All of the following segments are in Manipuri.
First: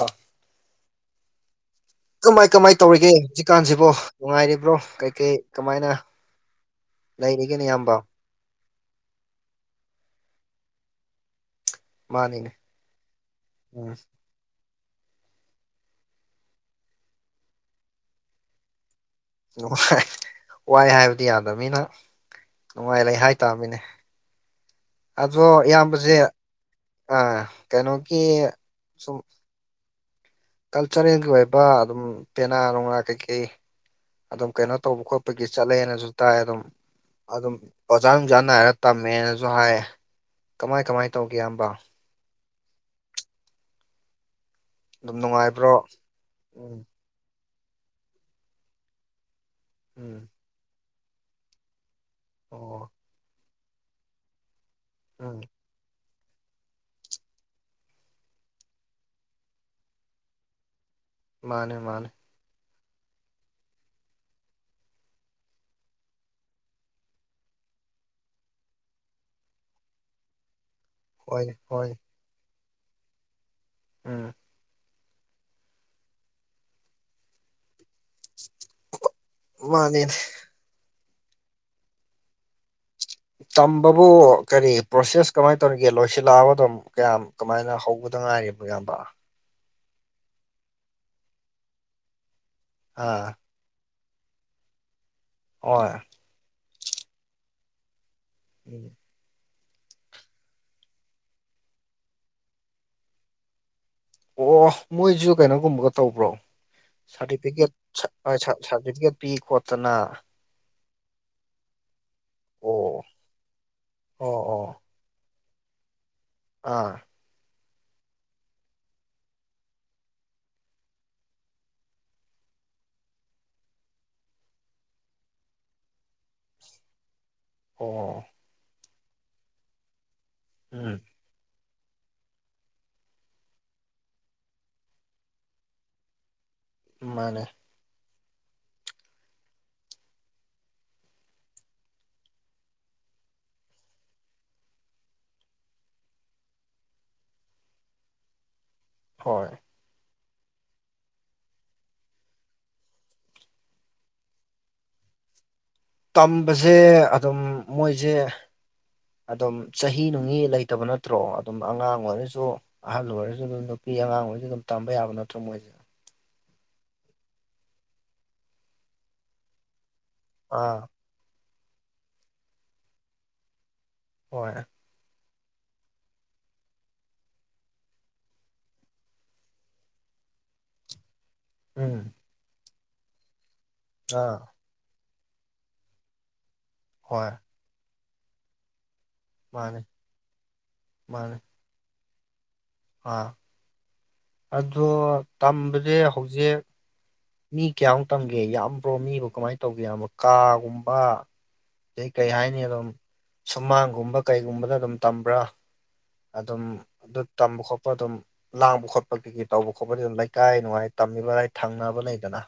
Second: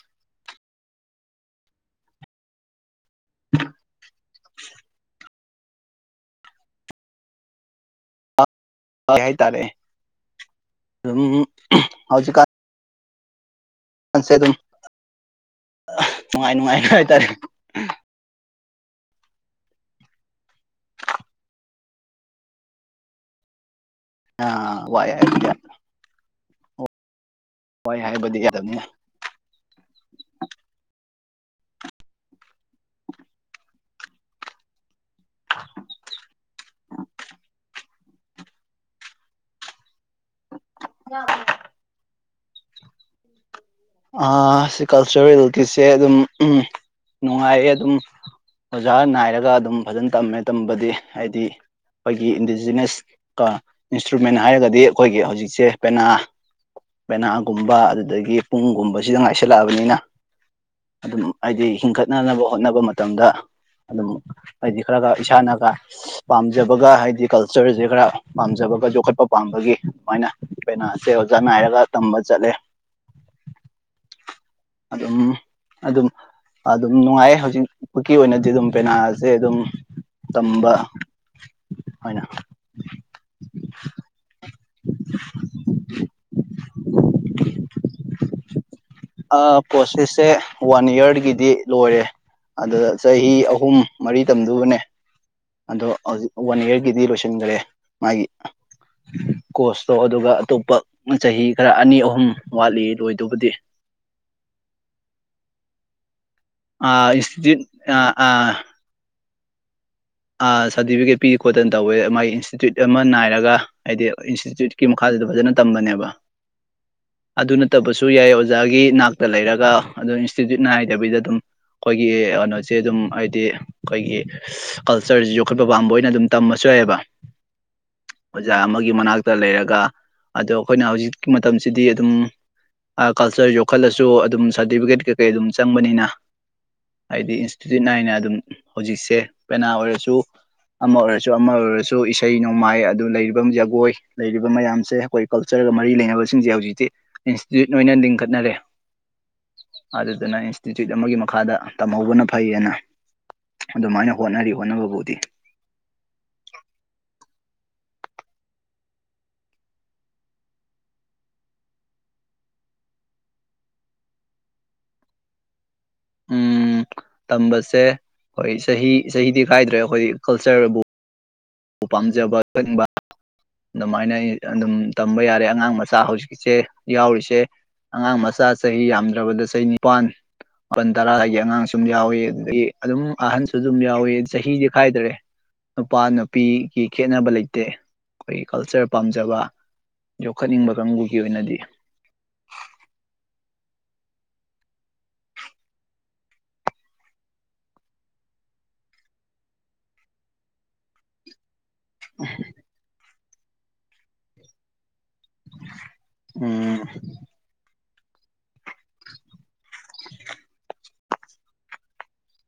ꯑꯥ ꯀꯃꯥꯏ ꯀꯃꯥꯏ ꯇꯧꯔꯤꯒꯦ ꯍꯧꯖꯤꯛꯀꯥꯟꯁꯤꯕꯣ ꯅꯨꯡꯉꯥꯏꯔꯤꯕ꯭ꯔꯣ ꯀꯩ ꯀꯩ ꯀꯃꯥꯏꯅ ꯂꯩꯔꯤꯒꯦꯅꯦ ꯏꯌꯥꯝꯕ ꯀꯩ ꯍꯥꯏꯇꯥꯔꯦ ꯑꯗꯨꯝ ꯃꯥꯅꯤꯅꯦ ꯎꯝ ꯁꯦ ꯑꯗꯨꯝ ꯅꯨꯡꯉꯥꯏ ꯅꯨꯡꯉꯥꯏ ꯍꯥꯏꯇꯥꯔꯦ ꯅꯨꯡꯉꯥꯏ ꯋꯥꯏ ꯍꯥꯏꯕꯗꯤ ꯌꯥꯗꯃꯤꯅ ꯅꯨꯡꯉꯥꯏ ꯍꯥꯏꯇꯥꯃꯤꯅꯦ ꯋꯥꯏ ꯍꯥꯏꯕꯗꯤ ꯑꯗꯣ ꯏꯌꯥꯝꯕꯁꯦ ꯋꯥꯏ ꯀꯩꯅꯣꯒꯤ ꯍꯥꯏꯕꯗꯤ ꯌꯥꯗꯕꯅꯤ ꯁꯨꯝ ꯀꯜꯆꯔꯦꯜꯒꯤ ꯑꯣꯏꯕ ꯑꯗꯨꯝ ꯄꯦꯅꯥ ꯅꯨꯡꯅꯥꯥ ꯀꯩꯀꯩ ꯑꯗꯨꯝ ꯀꯩꯅꯣ ꯇꯧꯕ ꯈꯣꯠꯄꯒꯤ ꯆꯠꯂꯦꯅꯁꯨ ꯇꯥꯏ ꯑꯗꯨꯝ ꯑꯗꯨꯝ ꯑꯣꯖꯥ ꯅꯨꯡꯖꯥꯥ ꯅꯥꯏꯔ ꯇꯝꯃꯦꯅꯖꯨ ꯍꯥꯏ ꯀꯃꯥꯏ ꯀꯃꯥꯏ ꯇꯧꯒꯦ ꯏꯌꯝꯕ ꯑ ꯁꯤ ꯑꯗꯨꯝ ꯅꯨꯡꯉꯥꯏꯕ꯭ꯔꯣ ꯀꯜꯆꯔꯦꯜꯒꯤꯁꯦ ꯑꯗꯨꯝ ꯎꯝ ꯅꯨꯡꯉꯥꯏꯌꯦ ꯑꯗꯨꯝ ꯑꯣꯖꯥ ꯅꯥꯏꯔꯒ ꯑꯗꯨꯝ ꯐꯖꯟ ꯎꯝ ꯇꯝꯃꯦ ꯇꯝꯕꯗꯤ ꯍꯥꯏꯗꯤ ꯑꯩꯈꯣꯏꯒꯤ ꯑꯣ ꯏꯟꯗꯤꯖꯤꯅ꯭ꯁ ꯀꯣ ꯏꯟꯁꯇ꯭ꯔꯨꯃꯦꯟ ꯍꯥꯏꯔꯒꯗꯤ ꯑꯩꯈꯣꯏꯒꯤ ꯎꯝ ꯍꯧꯖꯤꯛꯁꯦ ꯄꯦꯅꯥ ꯄꯦꯅꯥꯒꯨꯝꯕ ꯑꯗꯨꯗꯒꯤ ꯄꯨꯡꯒꯨꯝꯕꯁꯤꯗ ꯉꯥꯏꯁꯜꯂꯛꯑꯕꯅꯤꯅ ꯑꯗꯨꯝ ꯍꯥꯏꯗꯤ ꯃꯥꯅꯦ ꯃꯥꯅꯦ ꯍꯤꯡꯒꯠꯅꯅꯕ ꯍꯣꯠꯅꯕ ꯃꯇꯝꯗ ꯑꯗꯨꯝ ꯍꯥꯏꯗꯤ ꯈꯔꯒ ꯏꯁꯥꯅꯒ ꯄꯥꯝꯖꯕꯒ ꯍꯥꯏꯗꯤ ꯀꯜꯆꯔꯁꯦ ꯈꯔ ꯄꯥꯝꯖꯕꯒ ꯌꯣꯛꯈꯠꯄ ꯄꯥꯝꯕꯒꯤ ꯑꯗꯨꯃꯥꯏꯅ ꯄꯦꯅꯥ ꯁꯦ ꯑꯣꯖꯥ ꯍꯣꯏ ꯅꯥꯏꯔꯒ ꯍꯣꯏ ꯇꯝꯕ ꯆꯠꯂꯦ ꯎꯝ ꯑꯗꯨꯝ ꯑꯗꯨꯝ ꯑꯗꯨꯝ ꯅꯨꯡꯉꯥꯏ ꯍꯧꯖꯤꯛꯄꯨꯛꯀꯤ ꯑꯣꯏꯅꯗꯤ ꯑꯗꯨꯝ ꯄꯦꯅꯥ ꯁꯦ ꯑꯗꯨꯝ ꯃꯥꯅꯦꯅꯦ ꯇꯝꯕ ꯑꯣꯏꯅ ꯇꯝꯕꯕꯨ ꯀꯔꯤ ꯄ꯭ꯔꯣꯁꯦꯁ ꯀꯃꯥꯏ ꯇꯧꯔꯤꯒꯦ ꯂꯣꯏꯁꯤꯜꯂꯛꯑꯕꯣ ꯑꯗꯨꯝ ꯀꯌꯥꯝ ꯀꯃꯥꯏꯅ ꯍꯧꯕꯗ ꯉꯥꯏꯔꯤꯕꯣ ꯏꯌꯥꯝꯕ ꯄꯣꯁꯦꯁꯁꯦ ꯋꯥꯟ ꯌꯥꯔꯒꯤꯗꯤ ꯂꯣꯏꯔꯦ ꯑꯗꯨꯗ ꯆꯍꯤ ꯑꯥ ꯍꯨꯝ ꯃꯔꯤ ꯇꯝꯗꯨꯕꯅꯦ ꯑꯗꯣ ꯍꯣꯏ ꯍꯧꯖꯤꯛ ꯋꯥꯟ ꯏꯌꯥꯔꯒꯤꯗꯤ ꯂꯣꯏꯁꯟꯒꯔꯦ ꯃꯥꯒꯤ [unintelligible] ꯀꯣꯁꯇꯣ ꯑꯗꯨꯒ ꯑꯇꯣꯞꯄ ꯆꯍꯤ ꯈꯔ ꯑꯅꯤ ꯑꯍꯨꯝ ꯋꯥꯠꯂꯤ ꯂꯣꯏꯗꯨꯕꯨꯗꯤ ꯑꯣ ꯃꯣꯏꯁꯨ ꯀꯩꯅꯣꯒꯨꯝꯕꯒ ꯇꯧꯕ꯭ꯔꯣ ꯏꯟꯁꯇꯤꯇ꯭ꯌꯨꯠ ꯁꯥꯔꯇꯤꯐꯤꯀꯦꯠ ꯁꯥꯔꯇꯤꯐꯤꯀꯦꯠ ꯄꯤ ꯈꯣꯠꯇꯅ ꯑ ꯁꯥꯔꯇꯤꯐꯤꯀꯦꯠ ꯄꯤ ꯈꯣꯠꯇꯅ ꯇꯧꯋꯦ ꯃꯥꯒꯤ ꯏꯟꯁꯇꯤꯇ꯭ꯌꯨꯠ ꯑꯃ ꯑꯣ ꯅꯥꯏꯔꯒ ꯍꯥꯏꯗꯤ ꯑꯣ ꯑꯣ ꯏꯟꯁꯇꯤꯇ꯭ꯌꯨꯠꯀꯤ ꯃꯈꯥꯁꯤꯗ ꯐꯖꯅ ꯇꯝꯕꯅꯦꯕ ꯑꯥ ꯑꯗꯨ ꯅꯠꯇꯕꯁꯨ ꯌꯥꯏ ꯑꯣꯖꯥꯒꯤ ꯅꯥꯛꯇ ꯂꯩꯔꯒ ꯑꯗꯨꯝ ꯏꯟꯁꯇꯤꯇ꯭ꯌꯨꯠ ꯅꯥꯏꯗꯕꯤꯗ ꯑꯗꯨꯝ ꯈꯣꯏꯒꯤ ꯀꯩꯅꯣꯁꯦ ꯑꯗꯨꯝ ꯍꯥꯏꯗꯤ ꯑꯩꯈꯣꯏꯒꯤ ꯀꯜꯆꯔꯁꯤ ꯌꯣꯛꯈꯠꯄ ꯄꯥꯝꯕ ꯑꯣꯏꯅ ꯑꯗꯨꯝ ꯇꯝꯃꯁꯨ ꯌꯥꯏꯑꯦꯕ ꯑꯣ ꯑꯣꯖꯥ ꯑꯃꯒꯤ ꯃꯅꯥꯛꯇ ꯂꯩꯔꯒ ꯑꯗꯣ ꯑꯩꯈꯣꯏꯅ ꯎꯝ ꯍꯧꯖꯤꯛꯀꯤ ꯃꯇꯝꯁꯤꯗꯤ ꯑꯗꯨꯝ ꯀꯜꯆꯔ ꯌꯣꯛꯈꯠꯂꯁꯨ ꯑꯗꯨꯝ ꯁꯥꯔꯇꯤꯐꯤꯀꯦꯠ ꯀꯩꯀꯩ ꯑꯗꯨꯝ ꯆꯪꯕꯅꯤꯅ ꯍꯥꯏꯗꯤ ꯃꯥꯅꯦ ꯏꯟꯁꯇꯤꯇ꯭ꯌꯨꯠ ꯅꯥꯏꯅ ꯑꯗꯨꯝ ꯍꯧꯖꯤꯛꯁꯦ ꯄꯦꯅꯥ ꯑꯣꯏꯔꯁꯨ ꯑꯃ ꯑꯣꯏꯔꯁꯨ ꯑꯃ ꯑꯣꯏꯔꯁꯨ ꯏꯁꯩ ꯅꯣꯡꯃꯥꯏ ꯑꯗꯨ ꯂꯩꯔꯤꯕ ꯖꯒꯣꯏ ꯂꯩꯔꯤꯕ ꯃꯌꯥꯝꯁꯦ ꯑꯩꯈꯣꯏ ꯀꯜꯆꯔꯒ ꯃꯔꯤ ꯂꯩꯅꯕꯁꯤꯡꯁꯦ ꯍꯧꯖꯤꯛꯇꯤ ꯏꯟꯁꯇꯤꯇ꯭ꯌꯨꯠ ꯑꯣꯏꯅ ꯂꯤꯡꯈꯠꯅꯔꯦ ꯍꯣꯏ ꯑꯗꯨꯗꯨꯅ ꯏꯟꯁꯇꯤꯇ꯭ꯌꯨꯠ ꯑꯃꯒꯤ ꯃꯈꯥꯗ ꯇꯝꯍꯧꯕꯅ ꯐꯩꯑꯅ ꯑꯗꯨꯃꯥꯏꯅ ꯍꯣꯠꯅꯔꯤ ꯍꯣꯠꯅꯕꯕꯨꯗꯤ ꯇꯝꯕꯁꯦ ꯑꯗꯨꯝ ꯃꯣꯏꯁꯦ ꯑꯗꯨꯝ ꯆꯍꯤ ꯅꯨꯡꯅꯤ ꯂꯩꯇꯕ ꯅꯠꯇ꯭ꯔꯣ ꯑꯗꯨꯝ ꯑꯉꯥꯡ ꯑꯣꯏꯔꯁꯨ ꯑꯍꯜ ꯑꯣꯏꯔꯁꯨ ꯑꯗꯨꯝ ꯅꯨꯄꯤ ꯑꯉꯥꯡ ꯑꯣꯏꯏꯁꯨ ꯑꯗꯨꯝ ꯇꯝꯕ ꯌꯥꯕ ꯅꯠꯇ꯭ꯔꯣ ꯃꯣꯏ ꯎꯝ ꯇꯝꯕꯁꯦ ꯑꯩꯈꯣꯏ ꯆꯍꯤ ꯆꯍꯤꯗꯤ ꯈꯥꯏꯗ꯭ꯔꯦ ꯑꯩꯈꯣꯏ ꯑꯥ ꯀꯜꯆꯔꯕꯨ ꯝꯄꯥꯝꯖꯕ [unintelligible] ꯑꯗꯨꯃꯥꯏꯅ ꯍꯣꯏ ꯑꯗꯨꯝ ꯇꯝꯕ ꯌꯥꯔꯦ ꯑꯉꯥꯡ ꯃꯆꯥ ꯍꯧꯖꯤꯛꯁꯦ ꯌꯥꯎꯔꯤꯁꯦ ꯑꯉꯥꯡ ꯃꯆꯥ ꯆꯍꯤ ꯌꯥꯝꯗ꯭ꯔꯕꯗ ꯆꯍꯤ ꯅꯤꯄꯥꯥꯟ ꯃꯥꯄꯜ ꯇꯔꯥ ꯍꯥꯏꯒꯤ ꯑꯉꯥꯡ ꯁꯨꯝ ꯎꯝ ꯌꯥꯎꯏ ꯑꯗꯨꯗꯒꯤ ꯑꯗꯨꯝ ꯑꯍꯟꯁꯨ ꯑꯗꯨꯝ ꯌꯥꯎꯋꯤ ꯑꯥ ꯆꯍꯤꯗꯤ ꯈꯥꯏꯗꯔꯦ ꯅꯨꯄꯥ ꯅꯨ ꯅꯨꯄꯤꯒꯤ ꯈꯦꯠꯅꯕ ꯍꯣꯏ ꯂꯩꯇꯦ ꯑꯩꯈꯣꯏꯒꯤ ꯀꯜꯆꯔ ꯄꯥꯝꯖꯕ ꯃꯥꯅꯤ ꯌꯣꯛꯈꯠꯅꯤꯡꯕ ꯀꯥꯡꯕꯨꯒꯤ ꯃꯥꯅꯤ ꯑꯣꯏꯅꯗꯤ ꯑꯥ ꯑꯗꯣ ꯇꯝꯕꯖꯦ ꯍꯧꯖꯤꯛ ꯃꯤ ꯀꯌꯥꯃꯨꯛ ꯇꯝꯒꯦ ꯌꯥꯝꯕ꯭ꯔꯣ ꯃꯤꯕꯨ ꯀꯃꯥꯏꯅ ꯇꯧꯒꯦ ꯌꯥꯝꯕ ꯀꯥꯒꯨꯝꯕ ꯑꯗꯩ ꯀꯩ ꯍꯥꯏꯅꯤ ꯑꯗꯨꯝ ꯁꯨꯃꯥꯡꯒꯨꯝꯕ ꯀꯩꯒꯨꯝꯕꯗ ꯑꯗꯨꯝ ꯇꯝꯕ꯭ꯔꯥ [inaudible] ꯑꯗꯨꯝ ꯎꯝ ꯑꯗꯨ ꯇꯝꯕ ꯈꯣꯠꯄ ꯑꯗꯨꯝ ꯂꯥꯡꯕ ꯈꯣꯠꯄꯗꯒꯤ ꯇꯧꯕ ꯈꯣꯠꯄꯗꯤ ꯑꯗꯨꯝ ꯂꯩꯀꯥꯏ ꯅꯨꯡꯉꯥꯏ ꯇꯝꯃꯤꯕꯔꯥꯏ ꯊꯪꯅꯕ ꯂꯩꯗꯅ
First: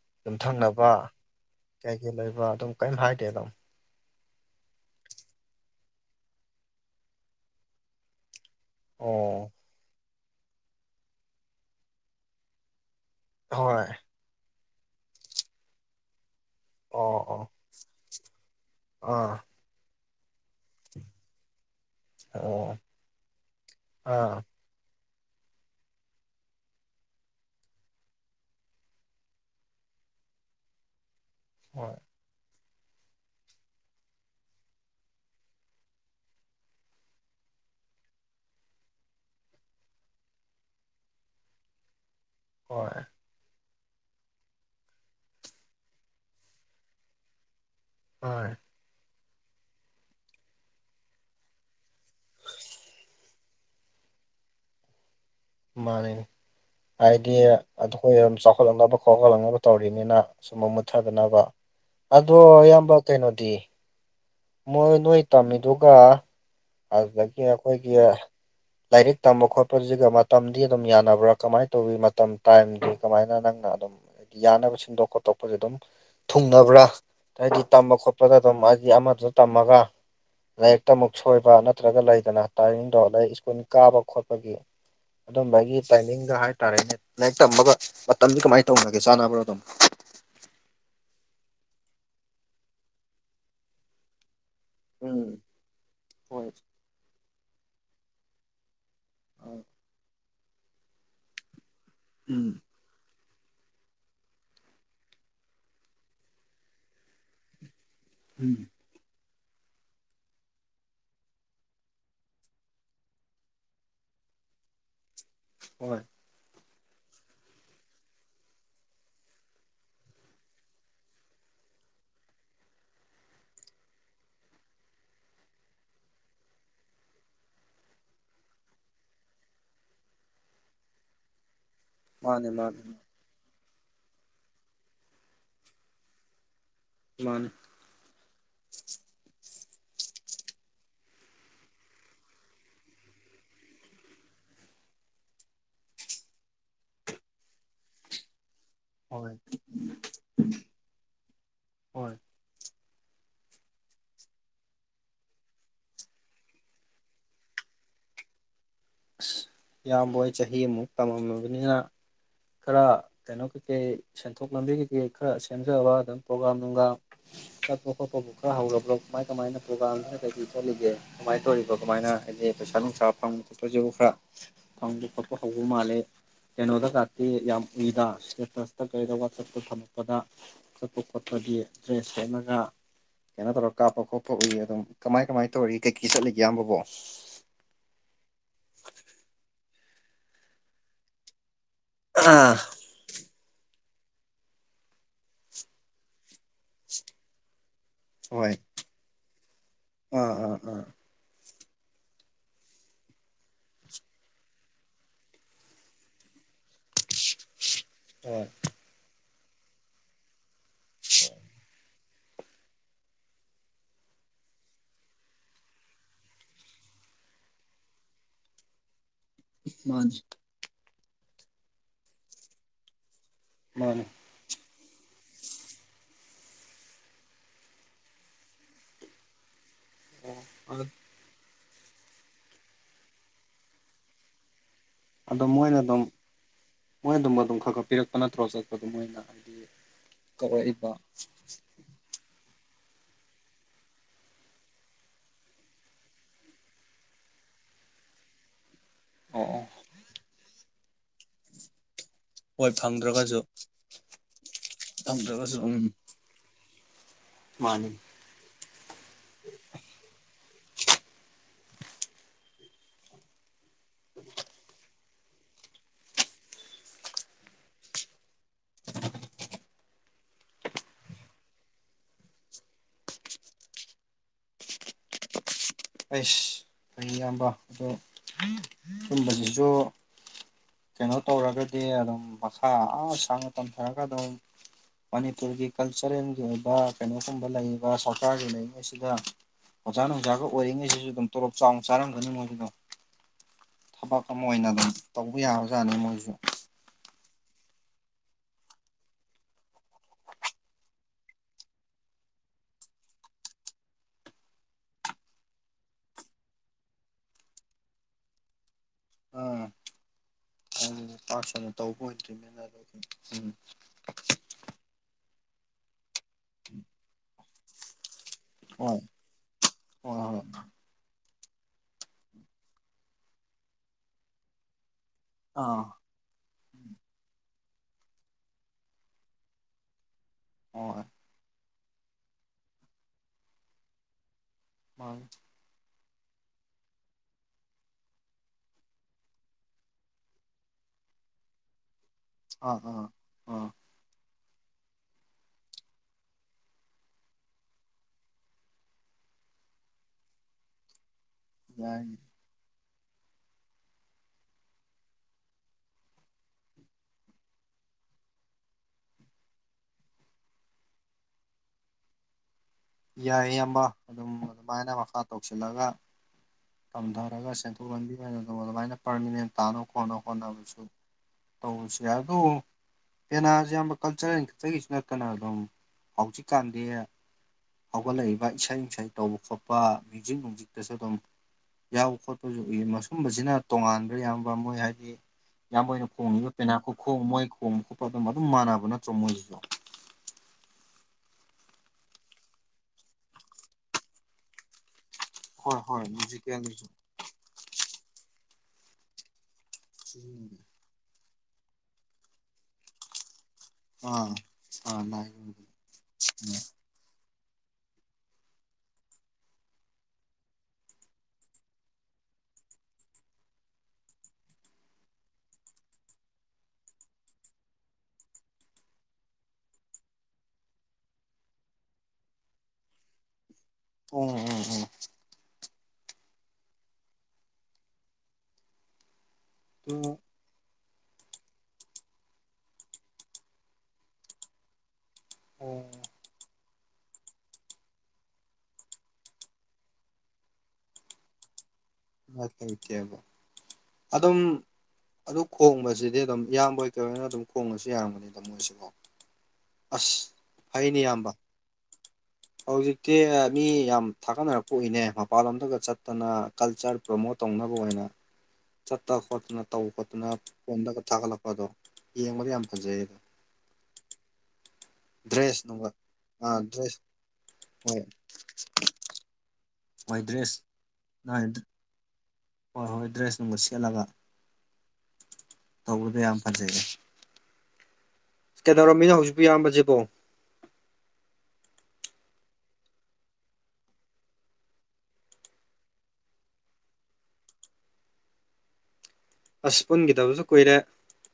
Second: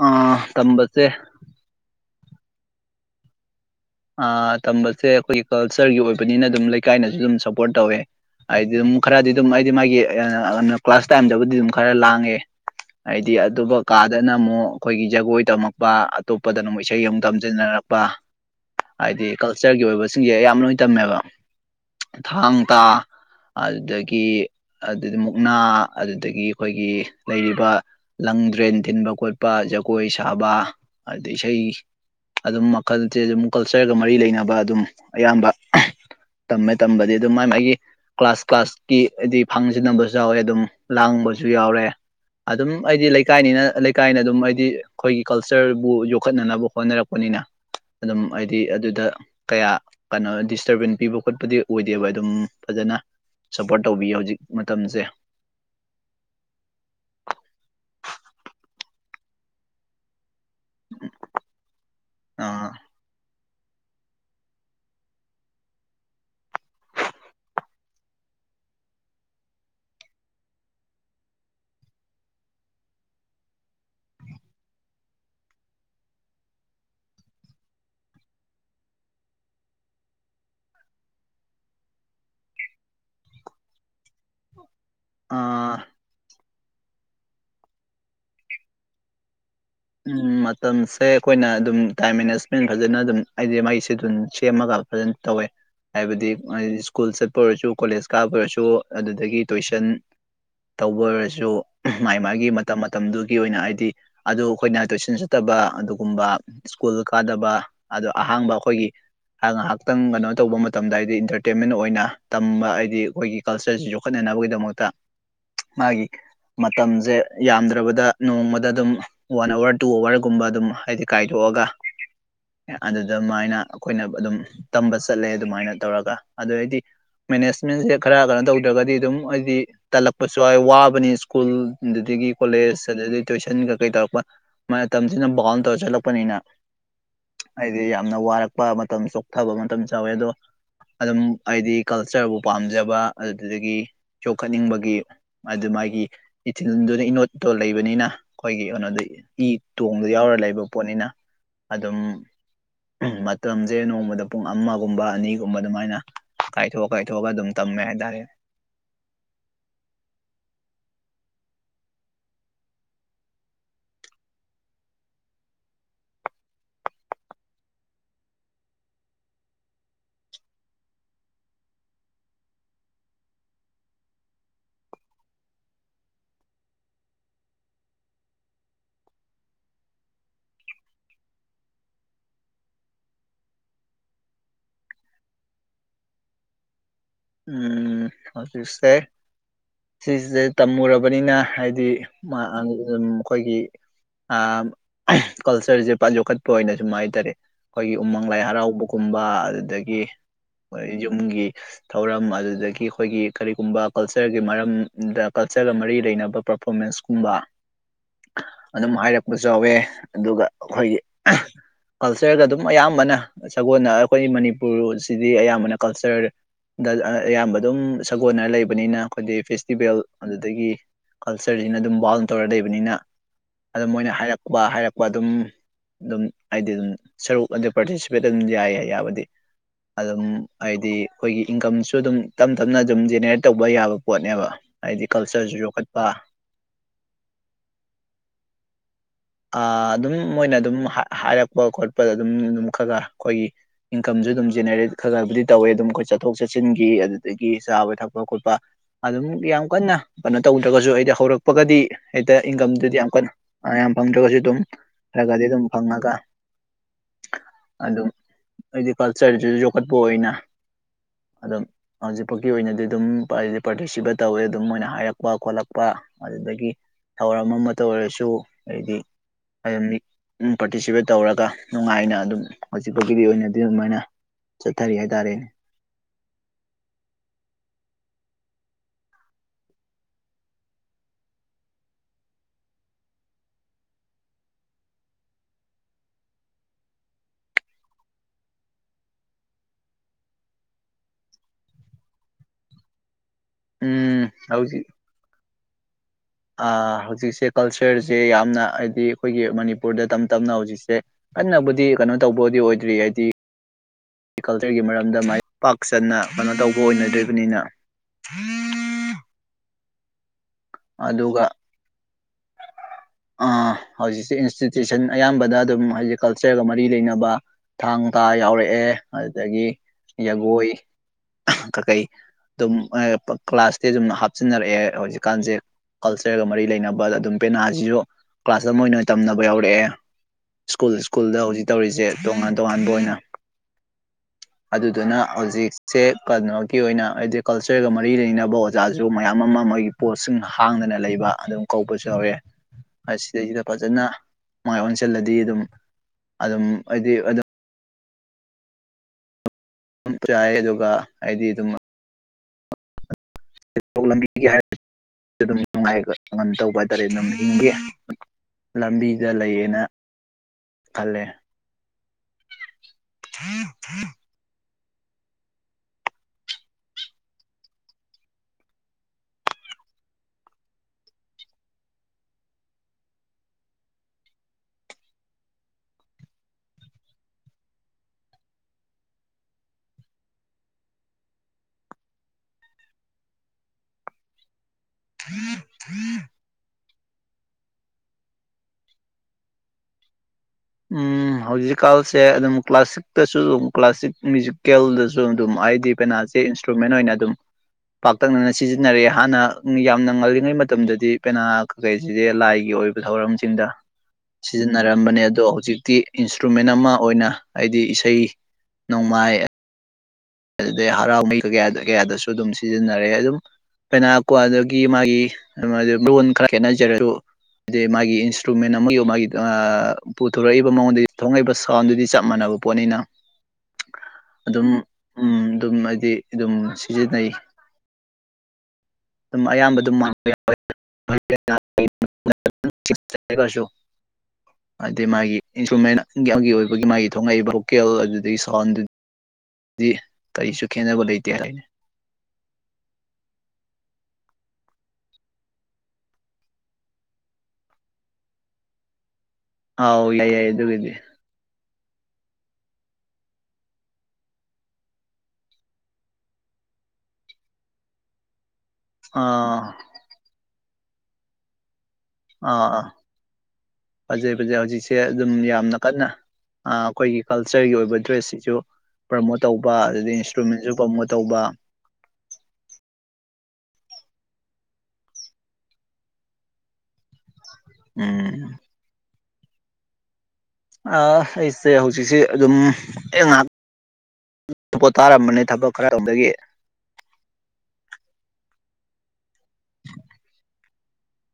ꯑꯥ ꯌꯨꯝꯊꯪꯅꯕ ꯇꯝꯕꯁꯦ ꯀꯩ ꯀꯩ ꯂꯩꯕ ꯑꯗꯨꯝ ꯀꯔꯤꯝ ꯍꯥꯏꯗꯦ ꯑꯗꯨꯝ ꯇꯝꯕꯁꯦ ꯑꯩꯈꯣꯏꯒꯤ ꯀꯜꯆꯔꯒꯤ ꯑꯣꯏꯕꯅꯤꯅ ꯑꯗꯨꯝ ꯂꯩꯀꯥꯏꯅꯁꯨ ꯑꯗꯨꯝ ꯁꯞꯄꯣꯔꯠ ꯇꯧꯋꯦ ꯍꯥꯏꯗꯤ ꯑꯗꯨꯝ ꯈꯔꯗꯤ ꯑꯗꯨꯝ ꯑꯣ ꯑꯩꯗꯤ ꯃꯥꯒꯤ ꯀ꯭ꯂꯥꯁ ꯇꯥꯏꯝꯗꯕꯨꯗꯤ ꯑꯗꯨꯝ ꯈꯔ ꯂꯥꯡꯉꯦ ꯍꯥꯏꯗꯤ ꯑꯗꯨꯕꯨ ꯍꯣꯏ ꯀꯥꯗꯅ ꯑꯃꯨꯛ ꯑꯩꯈꯣꯏꯒꯤ ꯖꯒꯣꯏ ꯇꯝꯃꯛꯄ ꯑꯇꯣꯞꯄꯗ ꯑꯃꯨꯛ ꯏꯁꯩ ꯑꯣ ꯑꯃꯨꯛ ꯑꯣ ꯇꯝꯖꯤꯟꯅꯔꯛꯄ ꯍꯥꯏꯗꯤ ꯑꯥ ꯀꯜꯆꯔꯒꯤ ꯑꯣꯏꯕꯁꯤꯡꯁꯦ ꯑꯌꯥꯝꯕ ꯂꯣꯏ ꯇꯝꯃꯦꯕ ꯊꯥꯡ ꯑꯣ ꯇꯥ ꯑꯗꯨꯗꯒꯤ ꯑꯥ ꯑꯗꯨꯗꯤ ꯃꯨꯛꯅꯥ ꯑꯗꯨꯗꯒꯤ ꯑꯩꯈꯣꯏꯒꯤ ꯂꯩꯔꯤꯕ ꯂꯪ ꯗ꯭ꯔꯦꯟ ꯊꯤꯟꯕ ꯈꯣꯠꯄ ꯖꯒꯣꯏ ꯁꯥꯕ ꯑꯗꯤ ꯏꯁꯩ ꯍꯣꯏ ꯑꯗꯨꯝ ꯃꯈꯜꯁꯦ ꯑꯗꯨꯝ ꯀꯜꯆꯔꯒ ꯃꯔꯤ ꯂꯩꯅꯕ ꯑꯗꯨꯝ ꯑꯌꯥꯝꯕ ꯇꯝꯃꯦ ꯇꯝꯕꯗꯤ ꯑꯗꯨꯝ ꯃꯥꯏ ꯃꯥꯒꯤ ꯀ꯭ꯂꯥꯁ ꯀ꯭ꯂꯥꯁꯀꯤ ꯍꯥꯏꯗꯤ ꯐꯥꯡꯖꯤꯟꯅꯕꯁꯨ ꯌꯥꯎꯋꯦ ꯑꯗꯨꯝ ꯂꯥꯡꯕꯁꯨ ꯌꯥꯎꯔꯦ ꯑꯗꯨꯝ ꯍꯣꯏ ꯍꯥꯏꯗꯤ ꯂꯥꯏꯛ ꯂꯩꯀꯥꯏꯅꯤꯅ ꯂꯩꯀꯥꯏꯅ ꯑꯗꯨꯝ ꯍꯥꯏꯗꯤ ꯑꯩꯈꯣꯏꯒꯤ ꯀꯜꯆꯔꯕꯨ ꯌꯣꯛꯈꯠꯅꯅꯕ ꯍꯣꯠꯅꯔꯛꯄꯅꯤꯅ ꯑꯗꯨꯝ ꯍꯣꯏ ꯑꯗꯨꯗ ꯀꯌꯥ ꯀꯩꯅꯣ ꯗꯤꯁꯇꯔꯕꯦꯟ ꯄꯤꯕ ꯈꯣꯠꯄꯗꯤ ꯑꯣꯏꯗꯦꯕ ꯑꯗꯨꯝ ꯐꯖꯅ ꯁꯞꯄꯣꯔꯠ ꯇꯧꯕꯤꯌꯦ ꯍꯧꯖꯤꯛ ꯃꯇꯝꯁꯦ ꯃꯥꯅꯤꯅꯦ ꯍꯥꯏꯗꯤ ꯑꯩꯈꯣꯏ ꯑꯗꯨꯝ ꯆꯥꯎꯈꯠꯂꯛꯅꯕ ꯈꯣꯀꯠꯂꯛꯅꯕ ꯇꯧꯔꯤꯅꯤꯅ ꯁꯨꯝ ꯃꯨꯠꯊꯗꯅꯕ ꯑꯗꯣ ꯑꯥ ꯑꯌꯥꯝꯕ ꯀꯩꯅꯣꯗꯤ ꯃꯣꯏ ꯅꯣꯏ ꯇꯝꯃꯤꯗꯨꯒ ꯑꯗꯨꯗꯒꯤ ꯑꯩꯈꯣꯏꯒꯤ ꯂꯥꯏꯔꯤꯛ ꯇꯝꯕ ꯈꯣꯠꯄꯁꯤꯒ ꯃꯇꯝꯗꯤ ꯑꯗꯨꯝ ꯌꯥꯅꯕ꯭ꯔꯥ ꯀꯃꯥꯏꯅ ꯇꯧꯋꯤ ꯃꯇꯝ ꯇꯥꯏꯝꯗꯤ ꯀꯃꯥꯏꯅ ꯅꯪꯅ ꯑꯗꯨꯝ ꯍꯥꯏꯗꯤ ꯌꯥꯅꯕ ꯁꯤꯟꯗꯣꯛ ꯈꯣꯠꯇꯣꯛꯄꯁꯦ ꯑꯗꯨꯝ ꯊꯨꯡꯅꯕ꯭ꯔꯥ ꯍꯥꯏꯗꯤ ꯇꯝꯕ ꯈꯣꯠꯄꯗ ꯑꯗꯨꯝ ꯍꯥꯏꯗꯤꯒꯤ ꯑꯃꯗꯨꯗ ꯇꯝꯃꯒ ꯂꯥꯏꯔꯤꯛꯇ ꯑꯃꯨꯛ ꯁꯣꯏꯕ ꯅꯠꯇ꯭ꯔꯒ ꯂꯩꯗꯅ ꯇꯥꯏꯃꯤꯡꯗꯣ ꯂꯥꯏꯔꯤꯛ ꯁ꯭ꯀꯨꯜ ꯀꯥꯕ ꯈꯣꯠꯄꯒꯤ ꯑꯗꯨꯝꯕꯒꯤ ꯑꯥ ꯇꯥꯏꯃꯤꯡꯒ ꯍꯥꯏꯇꯥꯔꯦꯅꯦ ꯂꯥꯏꯏꯔꯤꯛ ꯇꯝꯃꯒ ꯃꯇꯝꯗꯤ ꯀꯃꯥꯏꯅ ꯇꯧꯅꯒꯦ ꯆꯥꯅꯕ꯭ꯔꯣ ꯑꯗꯨꯝ ꯎꯝ ꯃꯇꯝꯁꯦ ꯑꯩꯈꯣꯏꯅ ꯑꯗꯨꯝ ꯇꯥꯏꯝ ꯃꯦꯅꯦꯖꯃꯦꯟ ꯐꯖꯅ ꯑꯗꯨꯝ ꯍꯥꯏꯗꯤ ꯃꯒꯤ ꯑꯗꯨꯝ ꯁꯦꯝꯃꯒ ꯐꯖꯅ ꯎꯝ ꯇꯧꯋꯦ ꯍꯣꯏ ꯍꯥꯏꯕꯗꯤꯗꯤ ꯁ꯭ꯀꯨꯜ ꯆꯠꯄ ꯑꯣꯏꯔꯁꯨ ꯀꯣꯂꯦꯖ ꯀꯥꯕ ꯑꯣꯏꯔꯁꯨ ꯑꯗꯨꯗꯒꯤ ꯑ ꯇꯨꯏꯁꯟ ꯇꯧꯕ ꯑꯣꯏꯔꯁꯨ ꯃꯥꯥꯏ ꯃꯥꯒꯤ ꯎꯝ ꯃꯇꯝ ꯃꯇꯝꯗꯨꯒꯤ ꯑꯣꯏꯅ ꯍꯥꯏꯗꯤ ꯑꯗꯨ ꯑꯩꯈꯣꯏꯅ ꯇꯨꯏꯁꯟ ꯆꯠꯇꯕ ꯑꯗꯨꯒꯨꯝꯕ ꯁ꯭ꯀꯨꯜ ꯀꯥꯗꯕ ꯑꯗꯣ ꯑꯍꯥꯡꯕ ꯎꯝ ꯑꯩꯈꯣꯏꯒꯤ ꯉꯥꯏꯍꯥꯛꯇꯪ ꯀꯩꯅꯣ ꯇꯧꯕ ꯃꯇꯝꯗ ꯍꯥꯏꯗꯤ ꯏꯟꯇꯔꯇꯦꯟꯃꯦꯟ ꯑꯣꯏꯅ ꯇꯝꯕ ꯍꯥꯏꯗꯤ ꯑꯩꯈꯣꯏꯒꯤ ꯀꯜꯆꯔꯁꯤ ꯌꯣꯛꯈꯠꯅꯅꯕꯒꯤꯗꯃꯛꯇ ꯍꯣꯏ ꯃꯥꯒꯤ ꯃꯇꯝꯁꯦ ꯌꯥꯝꯗ꯭ꯔꯕꯗ ꯅꯣꯡꯃꯗ ꯑꯗꯨꯝ ꯋꯥꯟ ꯑꯋꯥꯔ ꯇꯨ ꯑꯋꯥꯔꯒꯨꯝꯕ ꯑꯗꯨꯝ ꯍꯥꯏꯗꯤ ꯀꯥꯏꯗꯣꯛꯑꯒ ꯑꯗꯨꯗꯃꯥꯏꯅ ꯑꯩꯈꯣꯏꯅ ꯑꯗꯨꯝ ꯇꯝꯕ ꯆꯠꯂꯦ ꯑꯗꯨꯃꯥꯏꯅ ꯇꯧꯔꯒ ꯑꯗꯨꯩꯗꯤ ꯃꯦꯅꯦꯁꯃꯦꯟꯁꯦ ꯈꯔ ꯀꯩꯅꯣ ꯇꯧꯗ꯭ꯔꯒꯗꯤ ꯑꯗꯨꯝ ꯍꯥꯏꯗꯤ ꯇꯜꯂꯛꯄꯁꯨ ꯌꯥ ꯋꯥꯕꯅꯤ ꯁ꯭ꯀꯨꯜ ꯑꯗꯨꯗꯒꯤ ꯃꯥꯅꯦ ꯃꯥꯅꯦ ꯀꯣꯂꯦꯖ ꯑꯗꯒꯤ ꯇꯨꯋꯏꯁꯟ ꯀꯩ ꯀꯩ ꯇꯧꯔꯛꯄ ꯃ ꯇꯝ ꯊꯤꯅ ꯥꯎꯜ ꯇꯧꯔ ꯆꯠꯂꯛꯄꯅꯤꯅ ꯃꯥꯅꯦ ꯍꯥꯏꯗꯤ ꯌꯥꯝꯅ ꯋꯥꯔꯛꯄ ꯃꯇꯝ ꯆꯣꯛꯊꯕ ꯃꯇꯝ ꯆꯥꯎꯋꯦ ꯑꯗꯣ ꯑꯗꯨꯝ ꯑꯩꯗꯤ ꯀꯜꯆꯔꯕꯨ ꯄꯥꯝꯖꯕ ꯑꯗꯨꯗꯒꯤ ꯌꯣꯛꯈꯠꯅꯤꯡꯕꯒꯤ ꯑꯗꯨ ꯃꯥꯒꯤ ꯏꯊꯤꯟꯜꯗꯨꯅ ꯏꯅꯣꯠꯇꯣ ꯂꯩꯕꯅꯤꯅ ꯑꯩꯈꯣꯏꯒꯤ ꯀꯩꯅꯣꯗ ꯍꯣꯏ ꯏ ꯇꯣꯡꯗ ꯌꯥꯎꯔ ꯂꯩꯕ ꯄꯣꯠꯅꯤꯅ ꯑꯗꯨꯝ ꯍꯣꯏ ꯃꯇꯝꯁꯦ ꯅꯣꯡꯃꯗ ꯄꯨꯡ ꯑꯃꯒꯨꯝꯕ ꯑꯅꯤꯒꯨꯝꯕ ꯑꯗꯨꯃꯥꯏꯅ ꯀꯥꯏꯊꯣꯛꯑ ꯀꯥꯏꯊꯣꯛꯑꯒ ꯑꯗꯨꯝ ꯇꯝꯃꯦ ꯍꯥꯏꯇꯥꯔꯦ ꯑ ꯏꯌꯥꯝꯕꯣꯏ ꯆꯍꯤ ꯑꯃꯨꯛ ꯇꯝꯃꯝꯃꯕꯅꯤꯅ ꯈꯔ ꯀꯩꯅꯣ ꯀꯩꯀꯩ ꯁꯦꯟꯊꯣꯛ ꯂꯝꯕꯤ ꯀꯩꯀꯩ ꯈꯔ ꯁꯦꯝꯖꯕ ꯑꯗꯨꯝ ꯄ꯭ꯔꯣꯒꯥ꯭ꯔꯒꯥꯝ ꯅꯨꯡꯒꯥꯝ ꯆꯠꯄ ꯈꯣꯠꯄꯕꯨ ꯈꯔ ꯍꯧꯔꯕ꯭ꯔꯣ ꯀꯃꯥꯏ ꯀꯃꯥꯏꯅ ꯄ꯭ꯔꯣꯒꯥꯝꯁꯤꯅ ꯀꯩ ꯀꯩ ꯊꯣꯛꯠꯂꯤꯒꯦ ꯀꯃꯥꯏꯅ ꯇꯧꯔꯤꯕꯣ ꯀꯃꯥꯏꯅ ꯍꯥꯏꯗꯤ ꯄꯩꯁꯥ ꯅꯨꯡꯁꯥ ꯐꯪꯕ ꯈꯣꯇꯣꯏꯁꯤꯕꯨ ꯈꯔ ꯐꯪ ꯈꯞ ꯍꯧꯕ ꯃꯥꯂꯦ ꯌꯦꯅꯣꯗ ꯀ ꯌꯥꯝ ꯎꯨꯏꯗ ꯏꯁꯇꯦꯇꯁꯇ ꯀꯩꯗ ꯋꯥꯆꯞꯇ ꯊꯝꯃꯛꯄꯗ ꯈꯣꯄ ꯈꯣꯠꯄꯗꯤ ꯗ꯭ꯔꯦꯁ ꯁꯦꯝꯃꯒ ꯀꯩꯅꯣ ꯇꯧꯔ ꯀꯥꯞꯄ ꯈꯣꯠꯄ ꯎꯏ ꯑꯗꯨꯝ ꯀꯃꯥꯏ ꯀꯃꯥꯏ ꯇꯧꯔꯤꯒ ꯀꯩꯀꯩ ꯆꯠꯂꯤꯒ ꯑꯌꯥꯝꯕꯣ ꯎꯝ ꯍꯧꯖꯤꯛꯁꯦ ꯁꯤꯁꯦ ꯇꯝꯃꯨꯔꯕꯅꯤꯅ ꯍꯥꯏꯗꯤ ꯑꯥ ꯑꯩꯈꯣꯏꯒꯤ ꯀꯜꯆꯔꯁꯦ ꯄꯥ ꯌꯣꯛꯈꯠ ꯄ ꯑꯣꯏꯅ ꯁꯨꯝ ꯍꯥꯏꯇꯥꯔꯦ ꯑꯩꯈꯣꯏꯒꯤ ꯎꯃꯪ ꯂꯥꯏ ꯍꯣꯏ ꯍꯔꯥꯎꯕꯒꯨꯝꯕ ꯑꯗꯨꯗꯒꯤ ꯑꯥ ꯑꯥ ꯑꯥ ꯌꯨꯝꯒꯤ ꯊꯧꯔꯝ ꯑꯗꯨꯗꯒꯤ ꯑꯩꯈꯣꯏꯒꯤ ꯀꯔꯤꯒꯨꯝꯕ ꯀꯜꯆꯔꯒꯤ ꯃꯔꯝꯗ ꯀꯜꯆꯔꯒ ꯃꯔꯤ ꯂꯩꯅꯕ ꯄꯔꯐꯣꯔꯃꯦꯟꯁꯀꯨꯝꯕ ꯍ [inaudible] ꯑꯗꯨꯝ ꯍꯥꯏꯔꯛꯄꯁꯨ ꯌꯥꯎꯋꯦ ꯑꯗꯨꯒ ꯑꯩꯈꯣꯏꯒꯤ ꯀꯜꯆꯔꯒ ꯑꯗꯨꯝ ꯑꯌꯥꯝꯕꯅ ꯁꯒꯣꯜꯅ ꯑꯩꯈꯣꯏꯒꯤ ꯃꯅꯤꯄꯨꯔꯁꯤꯗꯤ ꯑꯌꯥꯝꯕꯅ ꯀꯜꯆꯔ ꯗ ꯑꯌꯥꯝꯕ ꯑꯗꯨꯝ ꯁꯥꯒꯣꯟꯅ ꯂꯩꯕꯅꯤꯅ ꯑꯩꯈꯣꯏꯗꯤ ꯐꯦꯁꯇꯤꯚꯦꯜ ꯃꯥꯅꯤ ꯑꯗꯨꯗꯒꯤ ꯀꯜꯆꯔꯁꯤꯅ ꯑꯗꯨꯝ ꯕꯥꯎꯟ ꯇꯧꯔ ꯂꯩꯕꯅꯤꯅ ꯑꯗꯨ ꯃꯥꯅꯦ ꯃꯣꯏꯅ ꯍꯥꯏꯔꯛꯄ ꯍꯥꯏꯔꯛꯄ ꯑꯗꯨꯝ ꯑꯗꯨꯝ ꯍꯥꯏꯗꯤ ꯑꯗꯨꯝ ꯁꯔꯨꯛ ꯑꯗꯨ ꯄꯥꯔꯇꯤꯁꯤꯄꯦꯠ ꯑꯗꯨꯝ ꯌꯥꯏꯌꯦ ꯌꯥꯕꯗꯤ ꯑꯗꯨꯝ ꯑꯣ ꯍꯥꯏꯗꯤ ꯑꯩꯈꯣꯏꯒꯤ ꯏꯟꯀꯝꯁꯨ ꯑꯗꯨꯝ ꯇꯞ ꯇꯞꯅ ꯑꯗꯨꯝ ꯖꯦꯅꯦꯔꯦꯠ ꯇꯧꯕ ꯌꯥꯕ ꯄꯣꯠꯅꯦꯕ ꯍꯥꯏꯗꯤ ꯑꯗꯣ ꯀꯜꯆꯔꯁꯨ ꯃꯣꯏꯅ ꯑꯗꯨꯝ ꯌꯣꯛꯈꯠꯄ ꯃꯣꯏꯅ ꯑꯗꯨꯝꯕ ꯑꯗꯨꯝ ꯈꯔ ꯈꯔ ꯄꯤꯔꯛꯄ ꯅꯠꯇ꯭ꯔꯣ ꯆꯠꯄ ꯑꯗꯨꯝ ꯃꯣꯏꯅ ꯍꯥꯏ ꯑ ꯑꯗꯨꯝ ꯃꯣꯏꯅ ꯑꯗꯨꯝ ꯍꯥꯏꯔꯛꯄ ꯈꯣꯠꯄꯗ ꯑꯗꯨꯝ ꯑꯗꯨꯝ ꯈꯔ ꯈꯔ ꯑꯩꯈꯣꯏꯒꯤ ꯏꯟꯀꯝꯁꯨ ꯑꯗꯨꯝ ꯖꯦꯅꯦꯔꯦꯠ ꯈꯔ ꯈꯔꯕꯨꯗꯤ ꯇꯧꯋꯦ ꯑꯗꯨꯝ ꯑꯩꯈꯣꯏ ꯆꯠꯊꯣꯛ ꯆꯠꯁꯤꯟꯒꯤ ꯑꯗꯨꯗꯒꯤ ꯆꯥꯕ ꯊꯛꯄ ꯈꯣꯠꯄ ꯑꯗꯨꯝ ꯑꯣ ꯌꯥꯝ ꯑꯣ ꯀꯟꯅ ꯀꯩꯅꯣ ꯇꯧꯗ꯭ꯔꯒꯁꯨ ꯑꯩꯗꯤ ꯍꯧꯔꯛꯄꯒꯗꯤ ꯍꯦꯛꯇ ꯍꯣꯏ ꯏꯟꯀꯝꯗꯨꯗꯤ ꯌꯥꯝ ꯀꯟꯅ ꯌꯥꯝꯌꯥꯝ ꯐꯪꯗ꯭ꯔꯒꯁꯨ ꯑꯗꯨꯝ ꯈꯔꯒꯗꯤ ꯐꯪꯗ꯭ꯔꯒꯁꯨ ꯑꯗꯨꯝ ꯎꯝ ꯐꯪꯉꯒ ꯃꯥꯅꯤ ꯑꯗꯨꯝ ꯑꯩꯗꯤ ꯀꯜꯆꯔꯁꯤꯁꯨ ꯌꯣꯛꯈꯠꯄ ꯑꯣꯏꯅ ꯑꯗꯨꯝ ꯍꯧꯖꯤꯛꯐꯥꯎꯒꯤ ꯑꯣꯏꯅꯗꯤ ꯑꯗꯨꯝ ꯄꯥꯔꯇꯤꯁꯤꯄꯦꯠ ꯇꯧꯋꯦ ꯑꯗꯨꯝ ꯃꯣꯏꯅ ꯍꯥꯏꯔꯛꯄ ꯈꯣꯠꯂꯛꯄ ꯑꯗꯨꯗꯒꯤ ꯊꯧꯔꯝ ꯑꯃꯇ ꯑꯣꯏꯔꯁꯨ ꯑꯩꯗꯤ ꯑꯗꯨꯝ ꯄꯥꯔꯇꯤꯁꯤꯄꯦꯠ ꯇꯧꯔꯒ ꯅꯨꯡꯉꯥꯏꯅ ꯑꯗꯨꯝ ꯍꯧꯖꯤꯛꯐꯥꯎꯒꯤꯗꯤ ꯑꯣꯏꯅꯗꯤ ꯑꯗꯨꯃꯥꯏꯅ ꯆꯠꯊꯔꯤ ꯍꯥꯏꯇꯥꯔꯦꯅꯦ ꯑꯩꯁ ꯐ ꯏꯌꯥꯝꯕ ꯑꯗꯣ ꯁꯨꯝꯕꯁꯤꯁꯨ ꯀꯩꯅꯣ ꯇꯧꯔꯒꯗꯤ ꯑꯗꯨꯝ ꯃꯈꯥ ꯁꯥꯡꯅ ꯇꯝꯊꯔꯒ ꯑꯗꯨꯝ ꯃꯅꯤꯄꯨꯔꯒꯤ ꯀꯜꯆꯔꯦꯜꯒꯤ ꯑꯣꯏꯕ ꯀꯩꯅꯣꯒꯨꯝꯕ ꯂꯩꯔꯤꯕ ꯁꯔꯀꯥꯔꯒꯤ ꯂꯩꯔꯤꯉꯩꯁꯤꯗ ꯑꯣꯖꯥꯅꯣ ꯌꯥꯒꯣ ꯑꯣꯏꯔꯤꯉꯩꯁꯤꯁꯨ ꯑꯗꯨꯝ ꯇꯣꯂꯣꯞ ꯆꯥꯎꯅ ꯆꯥꯔꯝꯒꯅꯤ ꯃꯣꯏꯁꯤꯗꯣ ꯎꯝ ꯊꯕꯛ ꯑꯃ ꯑꯣꯏꯅ ꯍꯧꯖꯤꯛ ꯑꯗꯨꯝ ꯇꯧꯕ ꯌꯥꯕꯖꯥꯠꯅꯤ ꯃꯣꯏꯁꯨ ꯍꯧꯖꯤꯛꯁꯦ ꯀꯜꯆꯔꯁꯦ ꯌꯥꯝꯅ ꯍꯥꯏꯕꯗꯤ ꯑꯩꯈꯣꯏꯒꯤ ꯃꯅꯤꯄꯨꯔꯗ ꯇꯞ ꯇꯞꯅ ꯍꯧꯖꯤꯛꯁꯦ ꯀꯟꯅꯕꯨꯗꯤ ꯀꯩꯅꯣ ꯇꯧꯕꯗꯤ ꯑꯣꯏꯗ꯭ꯔꯤ ꯍꯥꯏꯗꯤ ꯑꯦꯒ꯭ꯔꯤꯀꯜꯆꯔꯒꯤ ꯃꯔꯝꯗ ꯃꯥꯏ ꯄꯥꯛ ꯆꯟꯅ ꯀꯩꯅꯣ ꯇꯧꯕ ꯑꯣꯏꯅꯗꯣꯔꯤꯕꯅꯤꯅ ꯎꯥ ꯄꯥꯛ ꯑꯗꯨꯒ ꯁꯟꯅ ꯇꯧꯕ ꯑꯣꯏꯗ꯭ꯔꯤꯕꯅꯤꯅ ꯑꯗꯨ ꯎꯝ ꯑꯥ ꯍꯧꯖꯤꯛꯁꯦ ꯏꯟꯁꯇꯤꯇ꯭ꯌꯨꯁꯟ ꯑꯌꯥꯝꯕꯗ ꯑꯗꯨꯝ ꯍꯧꯖꯤꯛ ꯀꯜꯆꯔꯒ ꯃꯔꯤ ꯂꯩꯅꯕ ꯊꯥꯡ ꯇꯥ ꯌꯥꯎꯔꯛꯑꯦ ꯍꯣꯏ ꯑꯗꯨꯗꯒꯤ ꯍꯣꯏ ꯍꯣꯏ ꯖꯒꯣꯏ ꯀꯀꯩ ꯑꯗꯨꯝ ꯀ꯭ꯂꯥꯁꯇꯤ ꯑꯗꯨꯝ ꯍꯥꯞꯆꯤꯟꯅꯔꯛꯑꯦ ꯍꯧꯖꯤꯛ ꯀꯥꯟꯁꯦ ꯑꯥ ꯀꯜꯆꯔꯒ ꯃꯔꯤ ꯂꯩꯅꯕꯗ ꯑꯗꯨꯝ ꯄꯦꯅꯥꯁꯤꯁꯨ ꯀ꯭ꯂꯥꯁ ꯑꯃ ꯑꯣꯏꯅ ꯇꯝꯅꯕ ꯌꯥꯎꯔꯛꯑꯦ ꯁ꯭ꯀꯨꯜ ꯍꯣꯏ ꯁ꯭ꯀꯨꯜꯗ ꯍꯧꯖꯤꯛ ꯇꯧꯔꯤꯁꯦ ꯇꯣꯉꯥꯟ ꯇꯣꯉꯥꯟꯕ ꯑꯣꯏꯅ ꯑꯗꯨꯗꯨꯅ ꯃꯥꯅꯤ ꯍꯧꯖꯤꯛ ꯁꯦ ꯀꯩꯅꯣꯒꯤ ꯑꯣꯏꯅ ꯍꯥꯏꯗꯤ ꯀꯜꯆꯔꯒ ꯃꯔꯤ ꯂꯩꯅꯕ ꯑꯣꯖꯥꯁꯨ ꯃꯌꯥꯝ ꯑꯃ ꯃꯣꯏ ꯄꯣꯠꯁꯤꯡ ꯍꯥꯡꯗꯅ ꯂꯩꯕ ꯑꯗꯨꯝ ꯀꯧꯕꯁꯨ ꯌꯥꯎꯋꯦ ꯑꯥ ꯑꯥ ꯁꯤꯗꯩꯁꯤꯗ ꯑꯥ ꯐꯖꯅ ꯃꯥꯏ ꯑꯣꯟꯁꯤꯜꯂꯗꯤ ꯑꯗꯨꯝ ꯑꯗꯨꯝ ꯍꯥꯏꯗꯤ ꯑꯗꯨꯝ ꯑꯗꯨꯝ ꯆꯥꯏ ꯑꯗꯨꯒ ꯍꯥꯏꯗꯤ ꯑꯗꯨꯝ ꯇꯥꯏ ꯁꯊꯣꯛ ꯂꯝꯕꯤꯒꯤ ꯍꯥꯏꯔ ꯑꯗꯨꯝ ꯅꯨꯡꯉꯥꯏ ꯇꯧꯕ ꯍꯥꯏꯇꯥꯔꯦ ꯑꯗꯨꯝ ꯍꯤꯡꯕꯌꯥꯏ ꯂꯝꯕꯤꯗ ꯂꯩꯌꯦꯅ ꯈꯜꯂꯦ ꯌꯥꯏ ꯏꯌꯥꯝꯕ ꯑꯗꯨꯝ ꯑꯗꯨꯃꯥꯏꯅ ꯃꯈꯥ ꯇꯧꯁꯤꯜꯂꯒ ꯇꯝꯊꯔꯒ ꯁꯦꯟꯊꯣꯛ ꯂꯝꯕꯤ ꯑꯣꯏꯅ ꯑꯗꯨ ꯑꯗꯨꯃꯥꯏꯅ ꯄꯔꯃꯤꯅꯦꯟ ꯇꯥꯅ ꯈꯣꯠꯅ ꯍꯣꯠꯅꯕꯁꯨ ꯇꯧꯁꯦ ꯑꯗꯣ ꯄꯦꯅꯥꯁꯦ ꯏꯌꯥꯝꯕ ꯀꯜꯆꯔꯦꯜ ꯈꯛꯇꯒꯤꯁꯨ ꯅꯠꯇꯅ ꯑꯗꯨꯝ ꯍꯧꯖꯤꯛꯀꯥꯟꯗꯤ ꯍꯧꯒꯠꯂꯛꯏꯕ ꯏꯁꯩ ꯅꯪꯁꯩ ꯇꯧꯕ ꯈꯣꯠꯄ ꯃ꯭ꯌꯨꯖꯤꯛ ꯅꯨꯡꯖꯤꯛꯇꯁꯨ ꯑꯗꯨꯝ ꯌꯥꯎꯕ ꯈꯣꯠꯄꯁꯨ ꯎꯏ ꯃꯁꯒꯨꯝꯕꯁꯤꯅ ꯇꯣꯉꯥꯟꯕ ꯏꯌꯥꯝꯕ ꯃꯣꯏ ꯍꯥꯏ ꯍꯥꯏꯗꯤ ꯏꯌꯥꯝꯕꯅ ꯈꯣꯡꯉꯤꯕ ꯄꯦꯅꯥꯀ ꯈꯣꯡ ꯃꯣꯏ ꯈꯣꯡꯕ ꯈꯣꯠꯄ ꯑꯗꯨꯝ ꯑꯗꯨꯝ ꯃꯥꯟꯅꯕ ꯅꯠꯇ꯭ꯔꯣ ꯃꯣꯏꯁꯤꯁꯨ ꯎꯝ ꯍꯧꯖꯤꯛꯀꯜꯁꯦ ꯑꯗꯨꯝ ꯀ꯭ꯂꯥꯁꯤꯛꯇꯁꯨ ꯑꯗꯨꯝ ꯀ꯭ꯂꯥꯁꯤꯛ ꯃ꯭ꯌꯨꯖꯤꯀꯦꯜꯗꯁꯨ ꯁꯨ ꯑꯗꯨꯝ ꯍꯣꯏ ꯍꯥꯏꯗꯤ ꯍꯣꯏ ꯄꯦꯅꯥꯁꯦ ꯃ꯭ꯌꯨꯖꯤꯀꯦꯜꯒꯤꯁꯨ ꯏꯟꯁꯇ꯭ꯔꯨꯃꯦꯟ ꯑꯣꯏꯅ ꯑꯗꯨꯝ ꯄꯥꯛꯇꯛꯅꯅ ꯁꯤꯖꯤꯟꯅꯔꯑꯦ ꯍꯥꯟꯅ ꯎꯝ ꯌꯥꯝꯅ ꯉꯜꯂꯤꯉꯩ ꯁꯤꯖꯤꯟꯅꯩ ꯃꯇꯝꯗꯗꯤ ꯄꯦꯅꯥ ꯀꯩ ꯀꯩꯁꯤꯗꯤ ꯂꯥꯏꯒꯤ ꯑꯣꯏꯕ ꯊꯧꯔꯝꯁꯤꯡꯗ ꯑꯥ ꯑꯥ ꯁꯤꯖꯤꯟꯅꯔꯝꯕꯅꯦ ꯂꯥꯏ ꯑꯗꯣ ꯍꯧꯖꯤꯛꯇꯤ ꯏꯟꯁꯇ꯭ꯔꯨꯃꯦꯟ ꯑꯃ ꯑꯣꯏꯅ ꯍꯥꯏꯗꯤ ꯏꯁꯩ ꯅꯣꯡꯃꯥꯏ ꯑꯗꯨꯗꯒꯤ ꯍꯔꯥꯎ ꯀꯨꯃꯩ ꯀꯌꯥ ꯀꯌꯥꯗꯁꯨ ꯑꯗꯨꯝ ꯁꯤꯖꯤꯟꯅꯔꯦ ꯑꯗꯨꯝ ꯑꯩꯈꯣꯏꯅ [unintelligible] ꯃꯥꯒꯤ ꯃꯔꯣꯟ ꯈꯔ ꯈꯦꯠꯅꯖꯔꯁꯨ ꯍꯥꯏꯗꯤ ꯃꯥꯒꯤ ꯏꯟꯁꯇ꯭ꯔꯨꯃꯦꯟ ꯑꯃꯒꯤ ꯃꯥꯒꯤ ꯄꯨꯊꯣꯔꯛꯏꯕ ꯃꯉꯣꯟꯗꯒꯤ ꯊꯣꯛꯉꯛꯏꯕ ꯁꯥꯎꯟꯗꯨꯗꯤ ꯆꯞ ꯃꯥꯟꯅꯕ ꯄꯣꯠꯅꯤꯅ ꯑꯣ ꯑꯣ ꯑꯣ ꯑꯗꯨꯝ ꯑꯗꯨꯝ ꯍꯥꯏꯗꯤ ꯑꯗꯨꯝ ꯁꯤꯖꯤꯟꯅꯩ ꯑꯗꯨꯝ ꯑꯌꯥꯝꯕ ꯑꯗꯨ ꯑꯗꯨꯝ [unintelligible] [unintelligible] ꯑꯗꯩ ꯃꯥꯒꯤ ꯑꯣ ꯏꯟꯁꯇ꯭ꯔꯨꯃꯦꯟꯒꯤ ꯑꯣꯏꯕꯒꯤ ꯃꯥꯒꯤ ꯊꯣꯛꯂꯛꯏꯕ ꯚꯣꯀꯦꯜ ꯑꯗꯨꯗꯒꯤ ꯁꯥꯎꯟꯗꯨ ꯗꯤ ꯀꯔꯤꯁꯨ ꯈꯦꯠꯅꯕ ꯂꯩꯇꯦ ꯍꯥꯏꯇꯥꯏ [unintelligible] ꯑꯗꯨꯝ ꯑꯗꯨ ꯈꯣꯡꯕꯁꯤꯗꯤ ꯑꯗꯨꯝ ꯏꯌꯥꯝꯕ ꯑꯣꯏ ꯀꯩ ꯑꯣꯏꯅ ꯑꯗꯨꯝ ꯈꯣꯡꯉꯁꯨ ꯌꯥꯔꯝꯒꯅꯤꯗ ꯃꯣꯏꯁꯤꯀꯣ ꯑꯥꯎ ꯌꯥꯏ ꯑꯁ ꯌꯥꯏ ꯑꯗꯨꯒꯤꯗꯤ ꯐꯩꯅꯦ ꯏꯌꯥꯝꯕ ꯍꯧꯖꯤꯛꯇꯤ ꯃꯤ ꯌꯥꯝ ꯊꯥꯒꯠꯅꯔꯛꯄ ꯎꯏꯅꯦ ꯃꯄꯥꯟꯂꯣꯝꯗꯒ ꯆꯠꯇꯅ ꯀꯜꯆꯔ ꯄ꯭ꯔꯣꯃꯣꯠ ꯇꯧꯅꯕ ꯑꯣꯏꯅ ꯆꯠꯇ ꯈꯣꯠꯇꯅ ꯑꯥ ꯇꯧꯕ ꯈꯣꯠꯇꯅ ꯐꯣꯟꯗꯒ ꯊꯥꯒꯠꯂꯛꯄꯗꯣ ꯌꯦꯡꯕꯗ ꯌꯥꯝ ꯑꯥ ꯑꯥ ꯐꯖꯩꯌꯦ ꯐꯖꯩ ꯐꯖꯩ ꯍꯧꯖꯤꯛꯁꯦ ꯑꯗꯨꯝ ꯗ꯭ꯔꯦꯁ ꯌꯥꯝꯅ ꯅꯨꯡꯒ ꯀꯟꯅ ꯑꯥ ꯗ꯭ꯔꯦꯁ ꯑꯩꯈꯣꯏꯒꯤ ꯀꯜꯆꯔꯒꯤ ꯍꯣꯏ ꯑꯣꯏꯕ ꯗ꯭ꯔꯦꯁꯁꯤꯁꯨ ꯄ꯭ꯔꯃꯣꯠ ꯇꯧꯕ ꯑꯗꯨꯗꯒꯤ ꯍꯣꯏ ꯗ꯭ꯔꯦꯁ ꯏꯟꯁꯇ꯭ꯔꯨꯃꯦꯟꯁꯨ ꯄ꯭ꯔꯃꯣꯠ ꯇꯧꯕ ꯍꯣꯏ ꯍꯣꯏ ꯍꯣꯏ ꯗ꯭ꯔꯦꯁ ꯅꯨꯡꯕ ꯁꯦꯠꯂꯒ ꯇꯧꯕꯗ ꯌꯥꯝ ꯐꯖꯩꯌꯦꯕ ꯎꯝ ꯀꯩꯗꯧꯔꯕꯝꯃꯤꯅ ꯍꯧꯖꯤꯛꯄꯨ ꯌꯥꯝꯕꯁꯤꯕꯣ ꯑꯥ ꯑꯩꯁꯦ ꯍꯧꯖꯤꯛꯁꯦ ꯑꯗꯨꯝ ꯑꯩ ꯉꯍꯥꯛ ꯄꯣꯠ ꯊꯥꯔꯝꯕꯅꯦ ꯊꯕꯛ ꯈꯔ ꯇꯧꯕꯗꯒꯤ ꯑꯁ ꯄꯨꯟꯈꯤꯗꯕꯁꯨ ꯀꯨꯏꯔꯦ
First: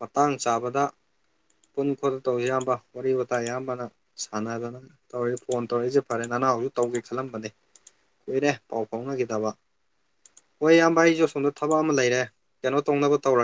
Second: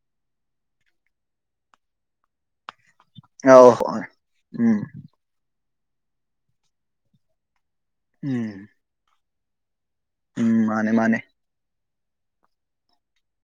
ꯃꯇꯥꯡ ꯆꯥꯕꯗ ꯄꯨꯟ ꯈꯣꯠꯇ ꯇꯧꯁꯤ ꯌꯥꯝꯕ ꯋꯥꯔꯤ ꯋꯥꯇꯥꯏ ꯑꯧ ꯑꯌꯥꯝꯕꯅ ꯍꯣꯏ ꯁꯥꯟꯅꯗꯅ ꯎꯝ ꯇꯧꯔꯦ ꯐꯣꯟ ꯇꯧꯔꯛꯏꯁꯦ ꯐꯔꯦ ꯅꯅꯥꯎꯖꯨ ꯇꯧꯒꯦ ꯈꯜꯂꯝꯕꯅꯦ ꯀꯨꯏꯔꯦ ꯎꯝ ꯄꯥꯎ ꯐꯥꯎꯅꯈꯤꯗꯕ ꯎꯝ ꯍꯣꯏ ꯃꯥꯅꯦ ꯏꯌꯥꯝꯕ ꯃꯥꯅꯦ ꯑꯩꯁꯨ ꯑꯁꯣꯝꯗ ꯊꯕꯛ ꯑꯃ ꯂꯩꯔꯦ ꯀꯩꯅꯣ ꯇꯧꯅꯕ ꯇꯧꯔ